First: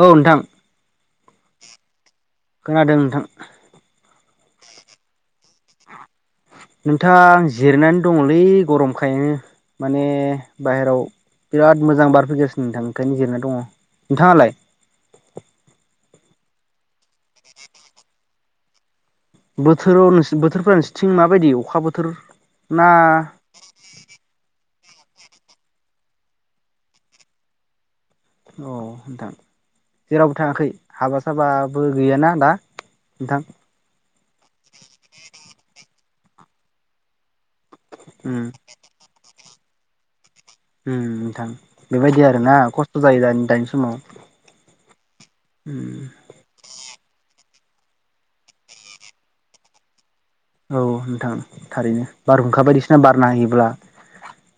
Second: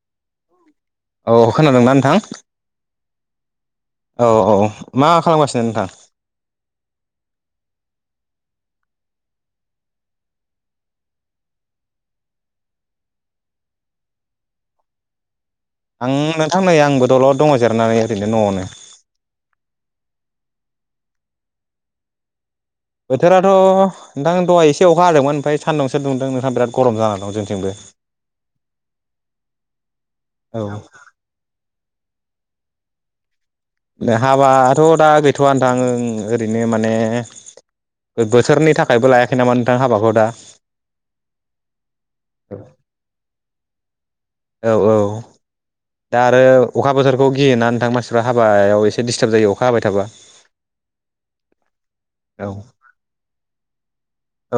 औ नोंथां औ खोनादों ना नोंथां खोनादों नोंथां औ औ मा खालामगा नोंथां जिरायनानै दङलै गरमखायनो माने बाहेराव बिराद मोजां बार फैगासिनो नोंथां ओंखायनो जिरना दङ नोंथाङालाय आं नोंथां नै आंबो दलद दङ जिरनानै ओरैनो न'आवनो बोथोरोव नोंसि बोथोरफोरा नोंसोरथिं माबायदि अखा बोथोर ना बोथोराथ' नोंथां दहाय ए से अखा हादोंमोन ओमफ्राय सान्दुंसो दुंदों नोंथां बिराद गरम जाना दं जोंथिंबो अ नोंथां जेरावबो औ थाङाखै हाबा साबा बो गैयाना दा नोंथां हाबाथ' दा गैथ'वा नोंथां ओं ओरैनो माने उम बोथोरनि थाखायबो लायाखै नामा नोंथां हाबाखौ दा उम नोंथां बेबायदि आरोना खस्थ' जायो दानि दानि समाव औ औ उम दा आरो अखा बोथोरखौ गियोना नोंथां मानफ्रा हाबायाव एसे दिस्टार्ब जायो अखा हाबाय थाबा औ नोंथां थारैनो औ बारहुंखा बायदिसिना बारना होयोब्ला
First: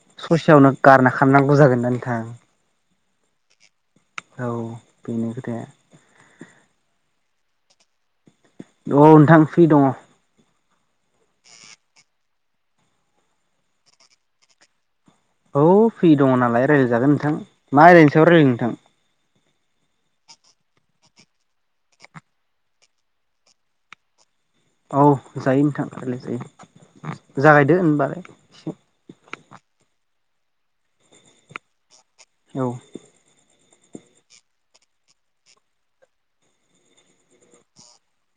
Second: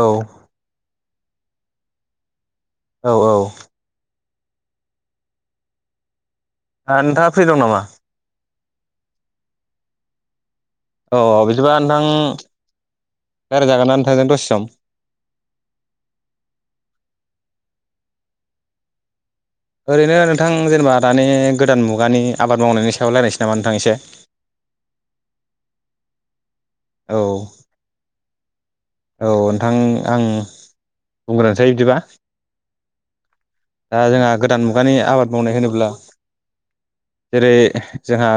औ ससेयावनो गारना खारनांगौ जागोन ना नोंथां औ औ औ बेनो खोथाया ओ नोंथाङा फ्रि दं नामा अ नोंथां फ्रि दङ औ बिदिबा नोंथां रायलाय जागोनना नोंथांजों दसे सम औ फ्रि दङ नालाय रायलायजागोन नोंथां मा आयदानि सायाव रायलायनो नोंथां ओरैनो नोंथां जेनेबा दानि गोदान मुगानि आबाद मावनायनि सायाव रायलायनोसै नामा नोंथां एसे औ जायो नोंथां रायलाय जायो औ जागायदो होनबालाय एसे औ नोंथां आं बुंग्रोनोसै बिदिबा औ दा जोंहा गोदान मुगानि आबाद मावनाय होनोब्ला जेरै जोंहा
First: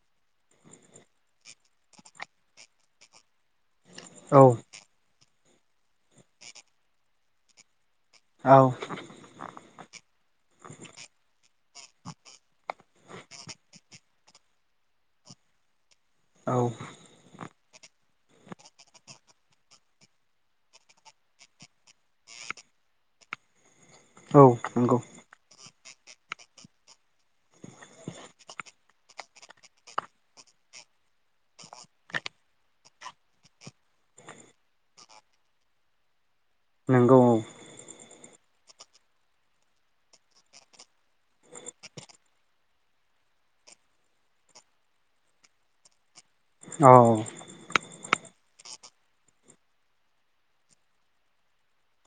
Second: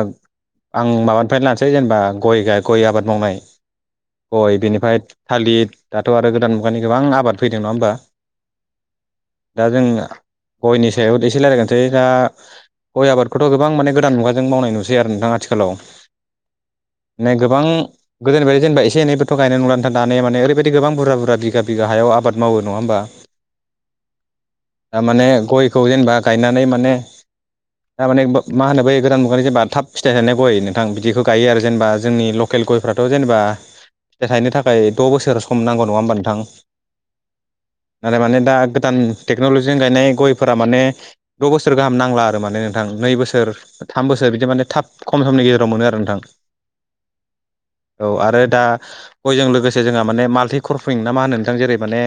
आं माबानिफ्रायनो लानोसै जेनेबा गय गय आबाद मावनाय औ गय बिनिफ्राय थालिर दाथ' आरो गोदान मुगानि गोबां आबाद फैदों नङा होमबा औ दा जों गयनि सायाव' एसे रायलाय सै दा गय आबादखौथ' गोबां माने गोदान मुगाजों मावनाय नुसै आरो नोंथां आथिखालाव औ नै गोबां गोदोनि बायदि जेनेबा एसे एनैबोथ' गायनाय नंला दा दाने माने ओरैबायदि गोबां बुरजा बुरजा बिघा बिघा हायाव आबाद मावो नङा होनबा औ नंगौ खौ जेनेबा गायनानै माने थारमाने बो मा होनो बै गोदान मुगानि जेनबा थाब फिथाइ थायनाय गय नोंथां बिदिखौ गायो आरो जेनेबा जोंनि ल केल गयफ्राथ' जेनेबा फिथाय थायनो थाखाय द' बोसोर सम नांगौ नङा होमबा नोंथां नंगौ नाथाय माने दा गोदान टेक्न'लजिजों गायनाय गयफोरा माने द' बोसोर गाहाम नांला आरो माने नोंथां नै बोसोर थाम बोसोर बिदि माने थाब खम समनि गेजेराव मोनो आरो नोंथां औ औ आरो दा गयजों लोगोसे जोंहा माने माल्टि कर्फइं ना मा होनो नोंथां जेरै माने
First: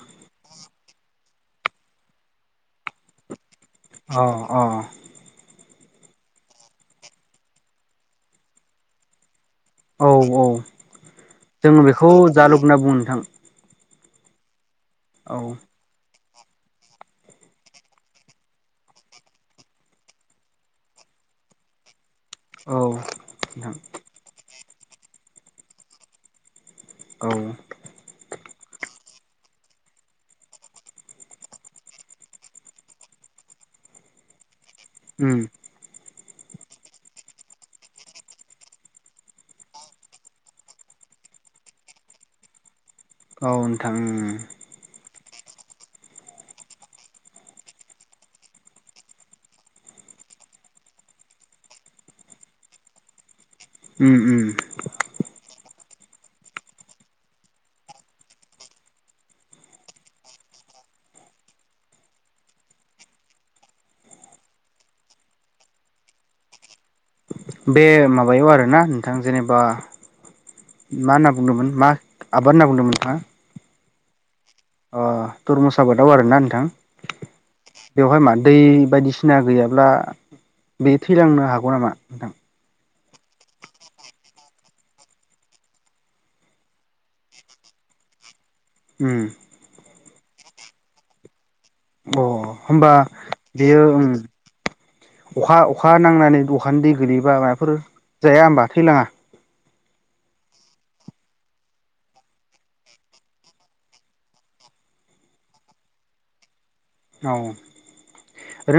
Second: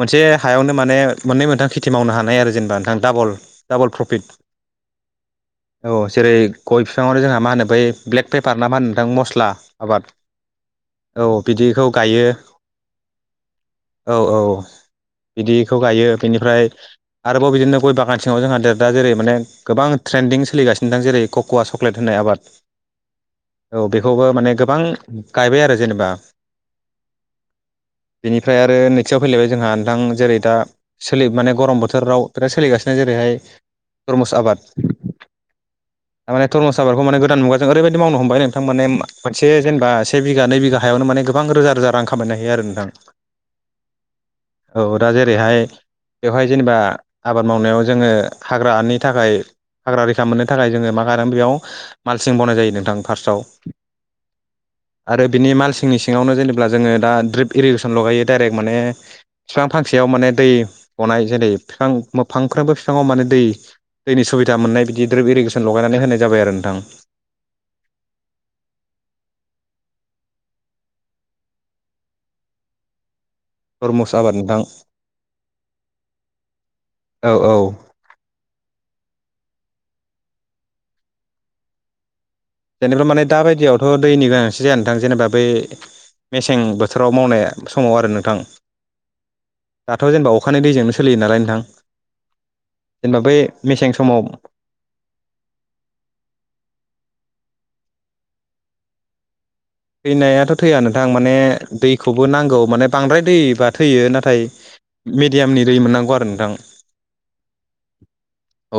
मोनसे हायावनो माने मोननै मोनथाम खेथि मावनो हानाय आरो जेनेबा नोंथां दाबल अ अ औ जेरै गय बिफाङावनो जोंहा मा होनो बै ब्लेक पेपार ना मा होनो नोंथां मस्ला आबाद औ औ औ जों बिदिखौ बेखौ गायो जालुग होनना बुङो नोंथां औ औ औ बिदिखौ गायो। बेनिफ्राय आरोबाव बिदिनो गय बागान सिङाव जोंहा देर दा जेरै माने गोबां ट्रेन्दिं सोलिगासिनो नोंथां। जेरै क'वा चक्लेट होनाय आबाद नोंथां औ बेखौबो माने गोबां गायबाय आरो जेनेबा औ बेनिफ्राय आरो नैथियाव फैलायबाय जोंहा नोंथां जेरै दा सोलि माने गरम बोथोराव बिराद सोलिगासिनो। जेरैहाय टरमुस आबाद उम थार माने टरमुस आबादखौ माने गोदान मुगाजों ओरैबायदि मावनो हमबाय नोंथां माने मोनसे जेनेबा से बिघा नै बिघा हायाव माने गोबां रोजा रोजा रां खामाय हायो आरो नोंथां औ नोंथां उम ओरैहाय बेवहाय जेनेबा आबाद मावनायाव जोङो हाग्राानि थाखाय हाग्रा रैखा मोननो थाखाय जोङो मा खालामो बेयाव मालसिं बनाय जायो नोंथां फार्स्टआव उम उम आरो बिनि माल सिंनि सिङावनो जेनेब्ला जोङो दा ड्रिप इरिगेसन लगायो डाइरेक्ट माने बिफां फांसेयाव माने दै गनाय जेरै बिफां फांफ्रोमबो बिफाङाव माने दै दैनि सुबिदा मोननाय बिदि द्रोब इरिगेसन लगाय नानै होनाय जाबाय आरो नोंथां बे माबायाव आरोना नोंथां जेनेबा मा होनना बुंदोंमोन मा आबाद होनना बुंदोंमोन नोंथाङा? टरमुस आबादनि अ टुरमुस आबादाव आरोना नोंथां औ औ बेवहाय मा दै बायदिसि सिना गैयाब्ला बे थैलांनो हागौ नामा नोंथां? जेनेबा माने दा बायदियावथ' दैनि गोनांथि जाया नोंथां जेनेबा बै मेसें बोथोराव मावनाय समाव आरो नोंथां उम दाथ' जेनेबा अखानि दैजोंनो सोलियो लानाय नोंथां अ होनोमबा जेनेबा बै बेयो मेसें उम समाव अखा अखा नांनानै अखानि दै गोगलैयोबा माबाफोर जाया होमबा थैलाङा? थैनायाथ' थैया नोंथां माने दैखौबो नांगौ माने बांद्राय दैबा थैयो। नाथाय मेडियामनि दै मोननांगौ आरो नोंथां औ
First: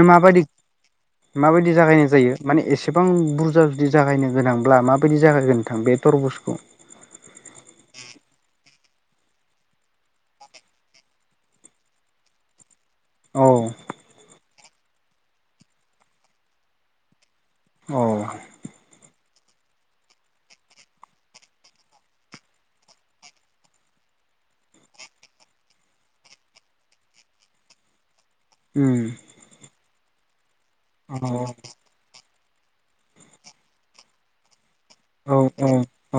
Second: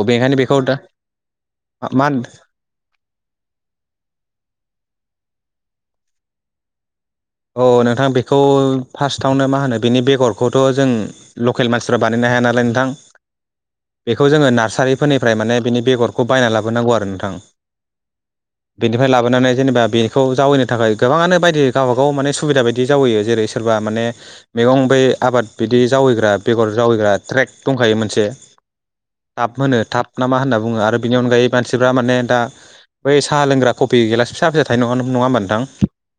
अ बेखायनो माबायदि बेखौ दा माबायदि मा जागायनाय जायो माने एसेबां बुरजा जुदि जागायनो गोनांब्ला माबायदि जागायगोन। थां बे थरबुसखौ औ नोंथां बेखौ फार्स्टआवनो मा होनो बेनि बेगरखौथ' जों लकेल मानसिफ्रा बानायनाय हाया नालाय नोंथां औ बेखौ जोङो नार्सारिफोरनिफ्राय माने बिनि बेगरखौ बायना लाबोनांगौ आरो नोंथां औ लाबानानै जेनेबा बेखौ जावैनो थाखाय गोबाङानो बायदि गावबा गाव बाव माने सुबिदा बायदि जावैयो जेरै सोरबा माने मैगं ब आबाद बिदि जावैग्रा बेगर जावै ग्रा ट्रेक दंखायो मोनसे। उम थाब होनो थाब नामा होनना बुङो आरो बिनि औ अनगायै मानसिफ्रा माने दा बै साहा लोंग्रा कफि गिलास फिसा फिसा थाइ नङा नङा औ होमबा औ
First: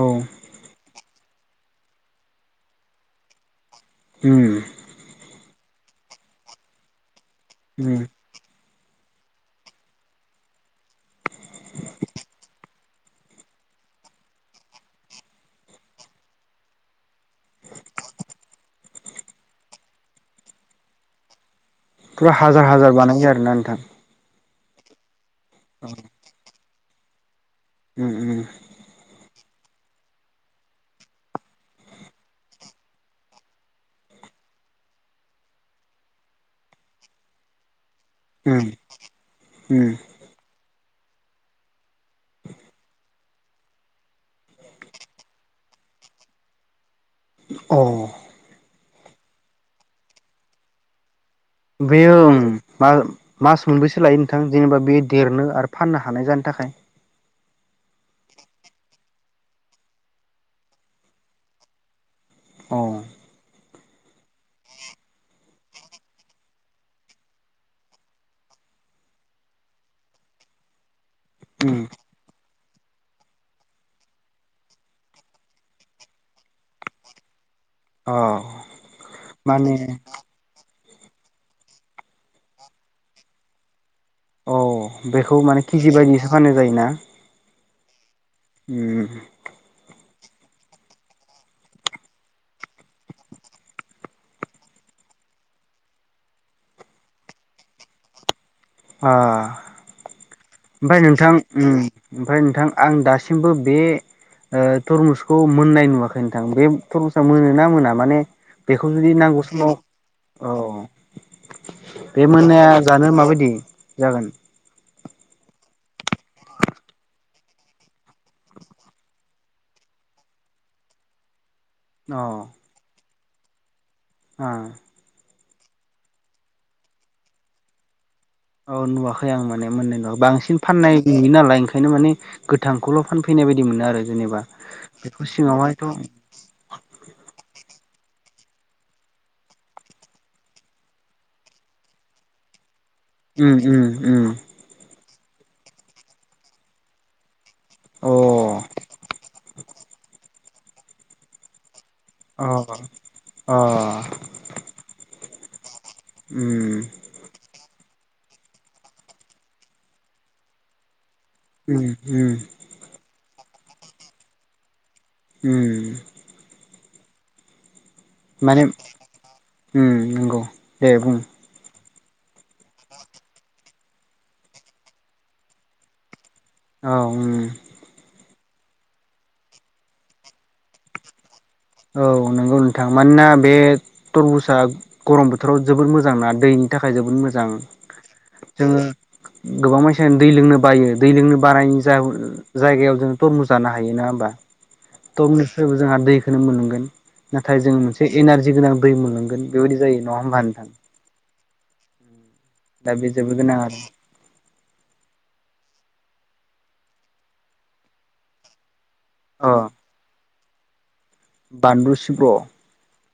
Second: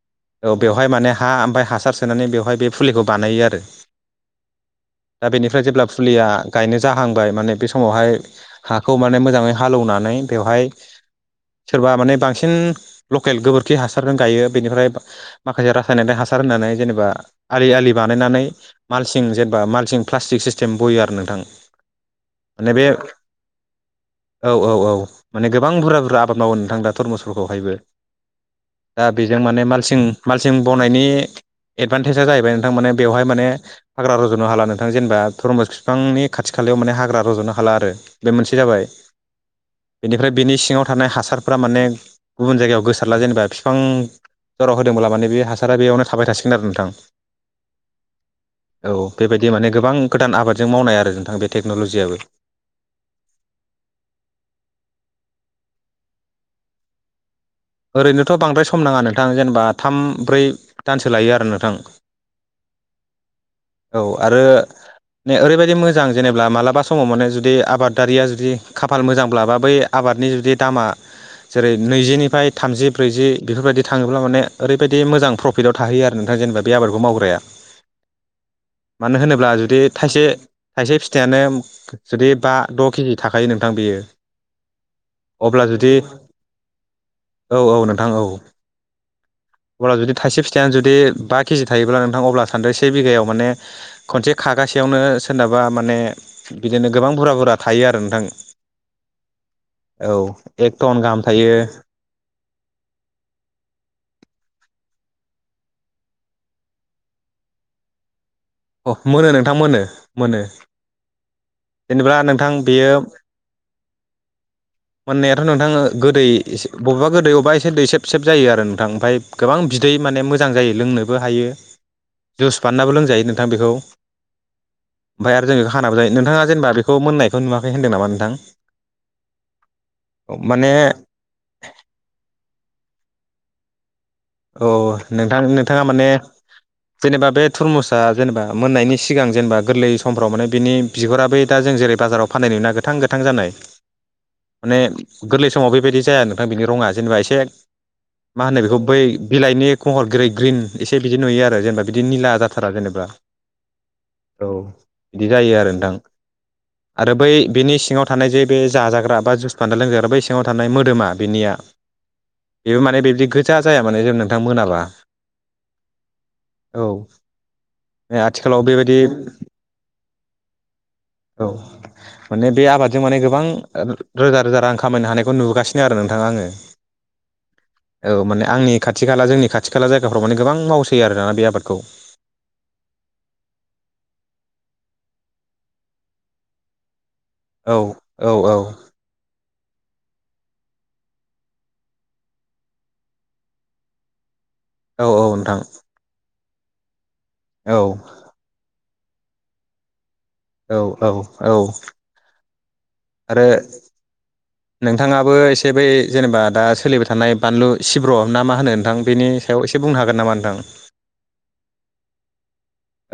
औ ओमफाय माने हा ओमफफ्राय हासार सोनानै बेवहाय बे फुलिखौ बानायो आरो उम दा बेनिफ्राय जेब्ला फुलिया गायनो जाहांबाय माने बे उम समावहाय हाखौ माने मोजाङै हालेवनानै बेवहाय सोरबा माने बांसिन लकेल गोबोरखि हासारजों गायो बेनिफ्राय माखासे रासायनारि हासार होननानै जेनेबा आलि आलि बानायनानै मालसिं जेनेबा मालसिं प्लास्टिक इ सिस्टेम बयो आरो नोंथां फुरा हाजार माने बे हाजार बानायो आरोना नोंथां औ औ औ माने गोबां बुरजा बुरजा आबाद मावो नोंथां दा धरमुसफोरखौहायबो उम उम दा बे जों माने मालसिं मालसिं बनायनि एदभान्टेजस जाहैबाय नोंथां माने बेवहाय माने हाग्रा रज'नो हला नोंथां जेनेबा थरमस बिफांनि खाथि खाला मान हाग्रा रज'नो हाला आरो बे मोनसे उम जाबाय उम बेनिफ्राय बेनि सिाव थ थानाय हासारफोरा माने गुबुन जायगायाव गोसारला जेनेबा बिफां जर होदोंब्ला माने बे हासारा बेयावनो थाबाय थासिगोन आरो नोंथां अ औ बेबायदि माने गोबां गोदान आबादजों मावनाय आरो नोंथां बे टेक्न'लजियाबो बेयोओ म मास मोनबैसो लायो नोंथां जेनेबा बे देरनो आरो फाननो हानाय जानो थाखाय ओरैनोथ' बांद्राय सम नाङा नोंथां जेनेबा थाम ब्रै दानसो लायो आरो नोंथां औ औ आरो माने ओरैबायदि मोजां जेनेबा मालाबा समाव माने जुदि आबादारिया जुदि खाफाल मोजांब्ला बा बै आबाद आबादनि जुदि दामा जेरै उम नैजिनिफ्राय थामजि ब्रैजि बेफोरबायाददि थाङोब्ला माने ओरैबायदि मोजां प्रफिटआव थाहैयो आरो नोंथां जेनेबा बे आबादखौ मावग्राया अ मानो होनोब्ला माने जुदि थाइसे थाइसे फिथाइानो जुदि बा द' केजि थाखायो नोंथां बेयो औ बेखौ माने अब्ला केजि जुदि बायदिसो फाननाय जायोना औ औ नोंथां औ ए अब्ला जुदि थायसे फिथायानो बा केजि थायोब्ला नोंथां अब्ला सानदो से बिघायाव माने खनसे खागासेयावनो नोङो सोरनाबा माने बिदिनो गोबां बुरजा बुरजा थायो आरो नोंथां आ‌ औ एक टन ओमफ्राय गाहाम नोंथां थायो उम ओमफ्राय नोंथां आं दासिमबो बे थरमुसखौ मोननाय नुवाखै नोंथां बे थरमुसा मोनो ना मोना माने अ बेखौ जुदि मोनो नांगौ नोंथां समाव मोनो मोनो औ जेनेबा बे नोंथां मोननाया बेयो जानो माबायदि जागोन मोननायाथ' नोंथां गोदै बबेावबा गोदै बबेबा एसे दैसेब सेब जायो आरो नोंथां ओमफ्राय गोबां बि दै माने मोजां जायो लोंनोबो हायो जुस बाननाबो लोंजायो नोंथां बेखौ हा ओमफ्राय आरो हानाबो जायो नोंथांङा जेनबा बेखौ मोननायखौ नुवाखै होनदों नाोंथां औ नुवाखै आं माने मोननाय नुवाखै बांसिन माने फाननाय नुयो नालाय ओंखायनो माने गोथां गल' फानफैनाय बायदि मोनो आरो जेनेबा औ बेखौ नोंथां नोंथाङा सिङावहायथ' माने जेनेबा बे थुरमुस दा जेनेबा मोननायनि सिगां जेनेबा गोरलै समफ्राव माने बिनि बिगुराबो दा जों जेरै बाजाराव फाननाय नुयो ना गो गोथां गोथां जानाय उम उम उम माने गोरलै समाव बेबायदि जाया नोंथां बिनि रङा जेनेबा एसे अ मा होनो बेखौ बै लाइनि खहर गै ग्रिन एसे बिदि नुयो आरो जेनेबा बिदि निला अ जाथारा जेनेबा अ औ बिदि जायो आरो नोंथां उम आरो बै बिनि सिङाव थानाय जे बे जाजाग्रा बा जुस बान्दा लोंजाग्रा बै सिङाव थानाय मोदोमा बिनिया उम उम बेबो माने बिबदि गोजा जाया माने जे नोंथां मोनाब्ला उम औ आथिखालाव माने बेबायदि उम नंगौ दे बुं औ माने बे आबादजों माने गोबां रोजा रोजा रां खामायनो हानायखौ नुगासिनो आरो नोंथाङा आङो औ औ माने आंनि खाथि खाला जोंनि खाथि खाला जायगाफ्राव माने गोबां मावसै आरो दाना बे आबाद औ नंगौ नोंथां मानोना बे तरमुसा गरम बोथोराव जोबोर मोजां ना दैनि थाखाय जोबोद मोजां औ - औ - औ जोङो गोबां मानसियानो दै लोंनो बायो दै लोंनो बानायनि जायगायाव जोंङो थरमु जानो हायो ना होमबा औ औ नोंथां थरमुसजों जोंहा दैखौनो मोनगोन नाथाय जों औ मोनसे एनारजि गोनां दै मोनलोंगोन बेबायदि जायो नंङा होमबा नोंथां औ औ औ दा बे जोबोर आरो गोनां नोंथांङाबो एसे जे बै जेनेबा दा सोलिबाय थानाय बानलु सिब्र' ना मा होनो नोंथां बेनि अ सायाव एसे बुंनो हागोन नामा नोंथां [inaudible] बानलु सिब्र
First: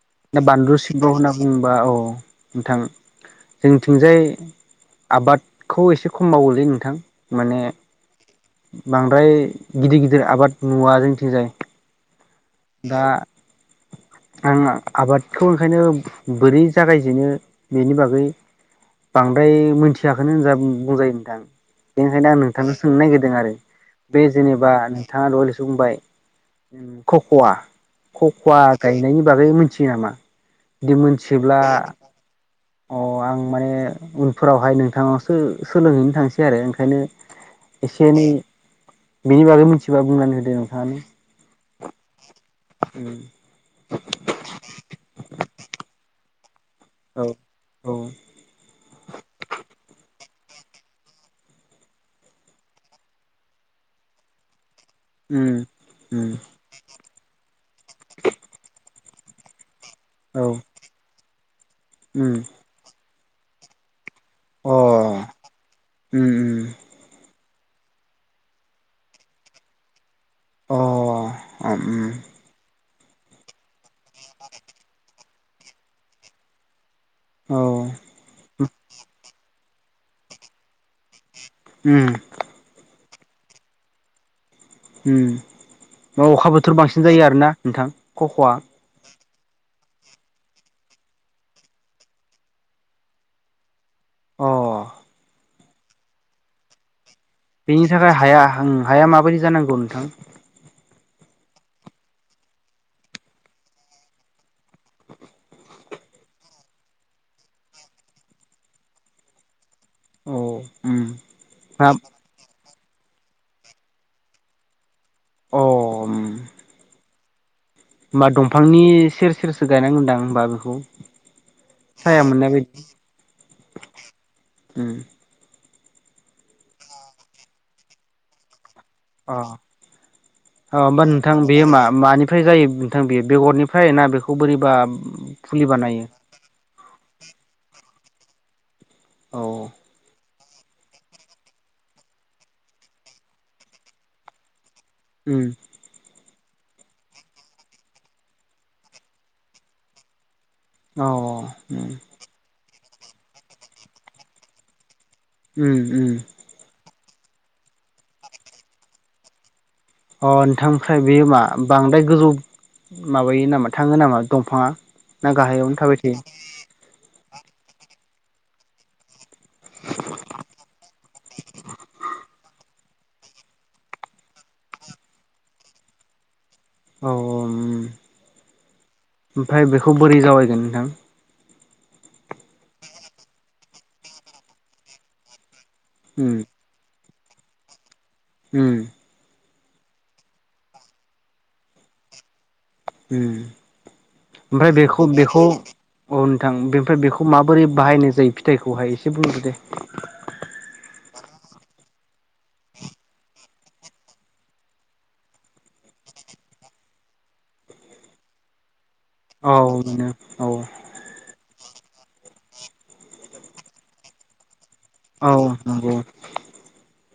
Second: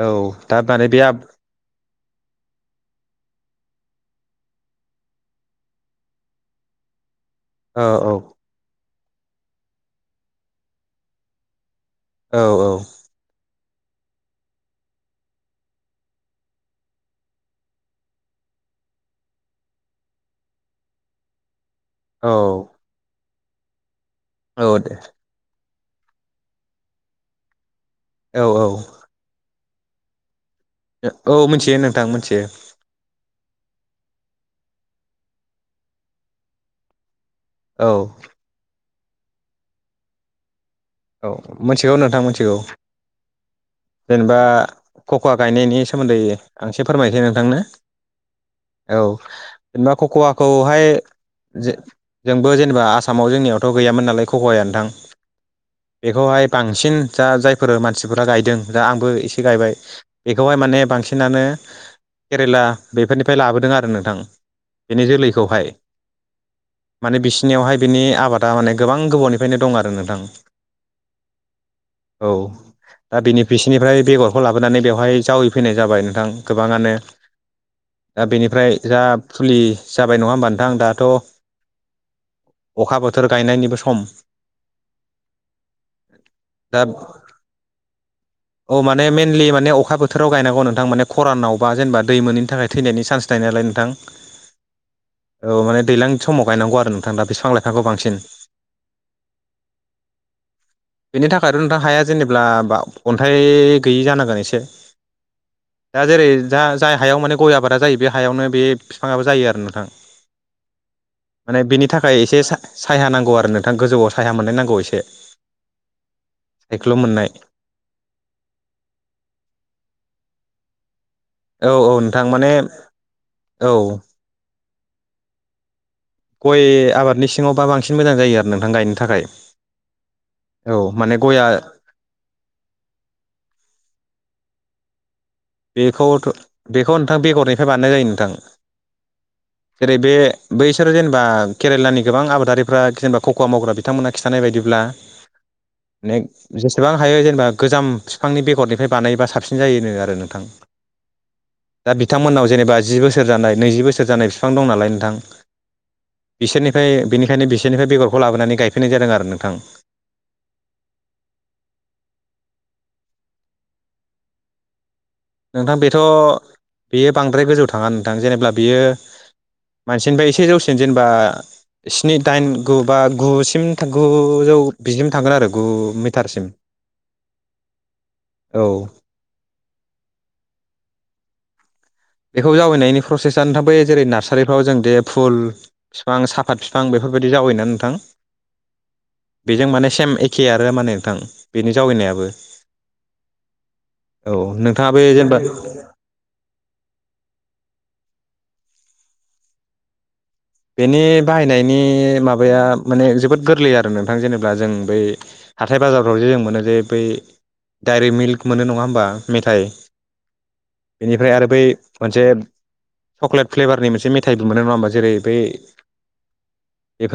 औ दा बानलु माने बे सिब्र औ होनना बुंङोब्ला औ नोंथां जोंथिंजाय आबादखौ एसे खम मावोलै नोंथां माने औ- औ बांद्राय गिदिर - गिदिर आबाद नुवा जोंथिंजाय औ - औ दा आं आबादखौ ओंखायनो बोरै जागायजेनो बेनि बागै बांद्राय मिथियाखैनो होनना बुंजायो नोंथां बेनिखायनो औ आं नोंथांनो सोंनो नागिरदों आरो बे औ जेनेबा दे नोंथांङा ल बुं बुंबाय खख'वा औ खख'वा औ गायनायनि बागै मिथियो नामा बिदि औ मोनथिब्ला मिथियो नोंथां मिथियो अ आं माने उनफोरावहाय नोंथांनावसो सोलोंहैनो थांसै आरो ओंखायनो औ एसे एनै बेनि बागै मिथिबा बुंनानै होदो नोंथाङानो औ मोनथिगौ नोंथां मोनथिगौ जेनेबा खख' गायनायनि सोमोन्दै आं एसे फोरमायनोसै औ नोंथांनो औ औ जेनेबा खक'वा खौहाय ज जोंबो जेनेबा आसामाव जोंनियावथ' गैयामोन नालाय खख'वाया नोंथां उम उम बेखौहाय बांसिन जा जायफोर मानसिफोरा गायदों दा आंबो एसे गायबाय औ बेखौहाय माने बांसिनानो उम केरेला बे बेफोरनिफ्राय लाबोदों आरो नोंथां अ बेनि उम जोलैखौहाय उम माने बिसि बिनियावहाय बिनि आबादा माने गोबां गोबावनिफ्रायनो दं आरो नोंथां अ [unintelligible] औ दा बिनि बिसिोरनिफ्राय बेगरखौ लाबोनानै बेवहाय जावैफैनाय जाबाय नोंथां गोबाङांनो औ दा बेनिफ्राय जा फुलि जाबाय नंङा होमबा नोंथां दाथ' उम अखा बोथोर गायनायनिबो सम उ अखा बोथोर दा बांसिन जायो आरो ना नोंथां खख'आ औ माने मे मेनलि माने अखा बोथोराव गायनांगौ नोंथां माने खरानावबा जेनेबा दै मोनैनि थाखाय थैनायनि चान्स थायोनालाय नोंथां अ औ माने दैज्लां समाव गायनांगौ आरो न बेनि थाखाय हाया हाया माबायदि जानांगौ नोंथां बेनि थाखायथ' नोंथां हाया जेनेबब्लाा अन्थाइ गैयि जानांगोन एसे दा जेरै दा जाय हायाव माने गय आबादा जायो बे हायावनो बे बिफाङाबो जायो आरो नोंथां औ उम माने मा बिनि अ थाखाय एसे सा होमबा दंफांनि सेर सेरसो गायनांगोनदां होमबा बेखौ औ औ साया नोंथां मोननाय माने बायदि औ उम गय आबादनि सिङावबा बांसिन मोजां जायो आरो नोंथां गायनो थाखाय औ औ होमबा माने नोंथां गया बेयो मा मानिफ्राय जायो नोंथां बे बेगरनिफ्राय ना बे खौ बोरै बा बेखौ बेखौ नोंथां बेगरनिफ्राय बानायनाय जायो नोंथां औ जेरै बे बैसोरो जेनेबा केरेलानि गोबां आबादारिफ्रा जेनेबा खक'वा मावग्रा बिथांमोना खिथानाय बायदिब्ला उम माने जेसेबां हायो जेनेबा गोजाम बिफांनि बेगरनिफ्राय बानायबा साबसिन जायोनो आरो नोंथां अ उम दा बिथांमोननाव जेनेबा जि बोसोर जानाय नैजि बोसोर जानाय बिफां दं नालाय नोंथां उम उम बिसोरनिफ्राय बेनिखायनो बिसोरनिफ्राय बेगरखौ लाबोनानै गायफैनाय जादों आरो नोंथां अ नोंथां ओमफ्राय बेयो मा बांद्राय गोजौ माबायो नामा थाङो नामा दंफाङा ना नोंथां गाहायावनो बेथ' थाबाय थायो बेयो बांद्राय गोजौ थाङा नोंथां जेनेब्ला बियो मानसिनिफ्राय एसे जौसिन जेनेबा स्नि दाइन गु बा गुसिम गु जौ बिदिनो थांगोन आरो गु मिटारसिम औ औ ओम औ ओफ्राय बेखौ बोरै जावायगोन नोंथां बेखौ जावैनायनि प्रसेसआा नोंथां जेरै नार्सारिफ्राव जों दे फुल बिफां उम साफात बिफां बेफोरबायदि जावायोना नोंथां उम बेजों माने सेम एखे आरो माने नोंथां बेनि जावैनायाबो उम औ ओमफ्राय नोंथाङा बे बेखौ जेनेबा बेखौ औ नोंथां बेनिफ्राय बेखौ खौ माबोरै बाहायनाय जायो फिथाइखौहाय एसे बुंदो दे बेनि बाहायनायनि माबाया माने जोबोद गोरलै आरो नोंथां जेनेबा जों बै हाथाय बाजारफ्राव जे जों मोनो जे बै डायरि मिल्क मोनो नङा होमबा औ मेथाइ मोनो औ बेनिफ्राय आरो बै मोनसे सकलेट फ्लेभारनि मोनसे मेथाइबो मोनो नङा होमबा जेरै बै औ नंगौ बेफोर